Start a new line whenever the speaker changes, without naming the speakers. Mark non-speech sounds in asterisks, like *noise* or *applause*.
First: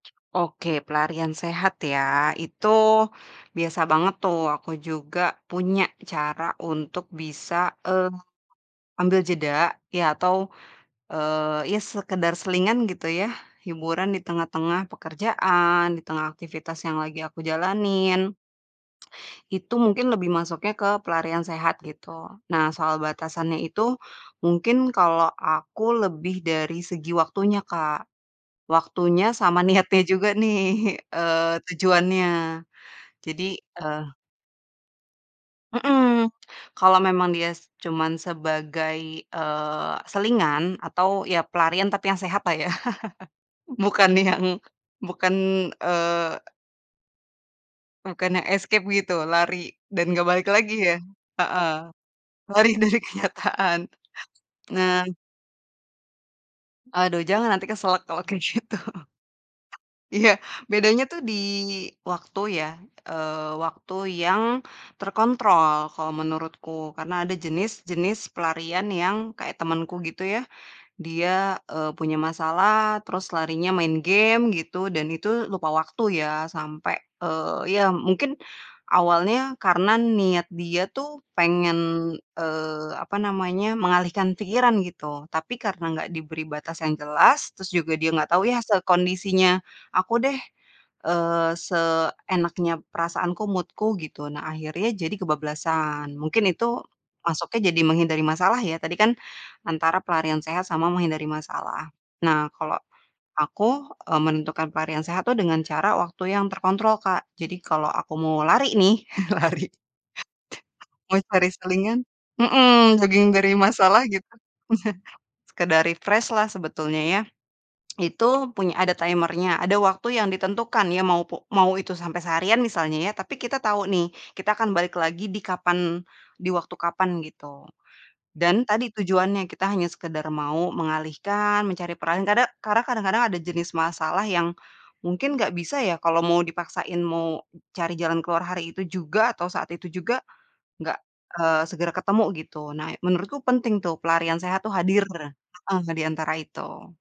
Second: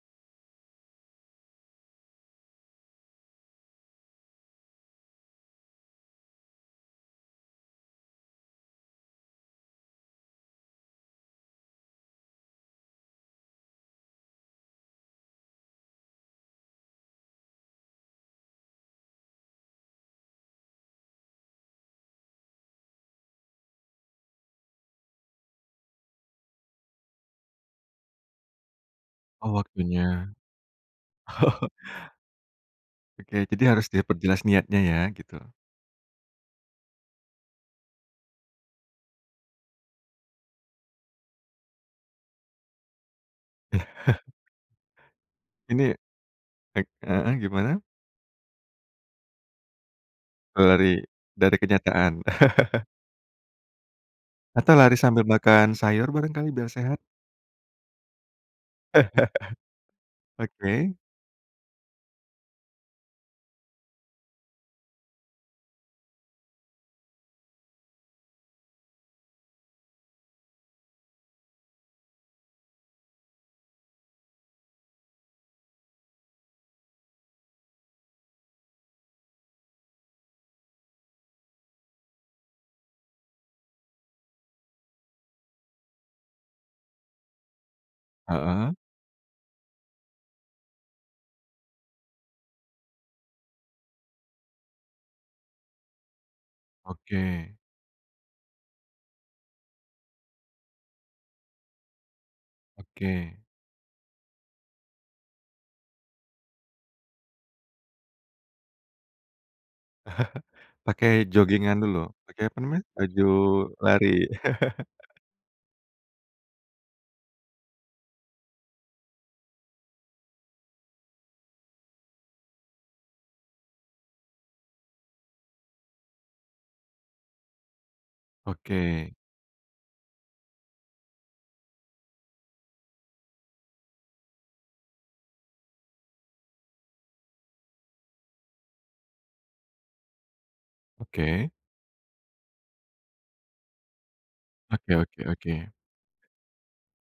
Oke, pelarian sehat ya, itu biasa banget tuh, aku juga punya cara untuk bisa, eee, ambil jeda, iya, atau, eee, ya sekedar selingan gitu ya, hiburan di tengah-tengah pekerjaan, di tengah aktivitas yang lagi aku jalanin. Itu mungkin lebih masuknya ke pelarian sehat gitu. Nah soal batasannya itu, mungkin kalo aku lebih dari segi waktunya Kak, waktunya
Oh,
sama niatnya juga
waktunya.
nih, eee,
*chuckles*
tujuannya.
Oke,
Jadi,
jadi harus
eee
diperjelas niatnya ya, gitu.
Hmm, kalau memang dia cuman sebagai, eee, selingan atau, ya pelarian, tapi yang sehatlah ya, *chuckles* bukan
*chuckles*
yang bukan,
Ini
eee
baik, heeh, gimana?
Bukan yang escape gitu, lari dan gak balik
Eee,
lagi
lari
ya.
dari kenyataan.
Heeh, lari
*chuckles*
dari kenyataan.
Atau lari
Nah
sambil makan sayur barangkali biar sehat?
Aduh, jangan, nanti keselek kalau kayak gitu. *chuckles*
*chuckles*
Iya,
Oke.
bedanya tuh di waktu ya, eee, waktu yang terkontrol, kalau menurutku. Karena ada jenis-jenis pelarian yang kayak temenku gitu ya, dia, eee, punya masalah, terus larinya main game gitu, dan itu lupa waktu ya. Sampai, eee, ya mungkin awalnya karena niat dia tuh pengen, eee, apa namanya, mengalihkan pikiran gitu. Tapi karena nggak diberi batas yang jelas, terus juga dia nggak tahu ya
Heeh.
sekondisinya aku deh, eee, seenaknya perasaanku, mood-ku gitu, nah akhirnya jadi kebablasan. Mungkin itu
Oke.
masuknya jadi menghindari masalah ya, tadi kan antara pelarian sehat sama menghindari masalah. Nah kalo
Oke.
aku, eee, menentukan pelarian sehat tuh dengan cara waktu yang terkontrol Kak, jadi kalo aku mau lari nih, *chuckles* lari.
Pakai
Mau cari
joggingan dulu,
selingan
pakai apa namanya,
hmm,
baju
jogging dari masalah
lari.
gitu.
*chuckles*
*chuckles* Sekedar refresh-lah sebetulnya ya. Itu punya ada timer-nya, ada waktu yang ditentukan ya, mau pu mau itu sampe seharian misalnya ya. Tapi kita tau nih, kita akan balik lagi di kapan di waktu kapan gitu, dan tadi
Oke.
tujuannya, kita hanya sekedar mau mengalihkan, mencari peran. Kade karena kadang-kadang ada jenis masalah yang mungkin gak bisa ya, kalau mau dipaksain mau cari jalan keluar hari itu juga, atau saat itu juga, gak,
Oke.
eee, segera ketemu gitu. Nah menurutku penting tuh, pelarian sehat tuh
Oke
hadir,
oke oke.
heeh, di antara itu.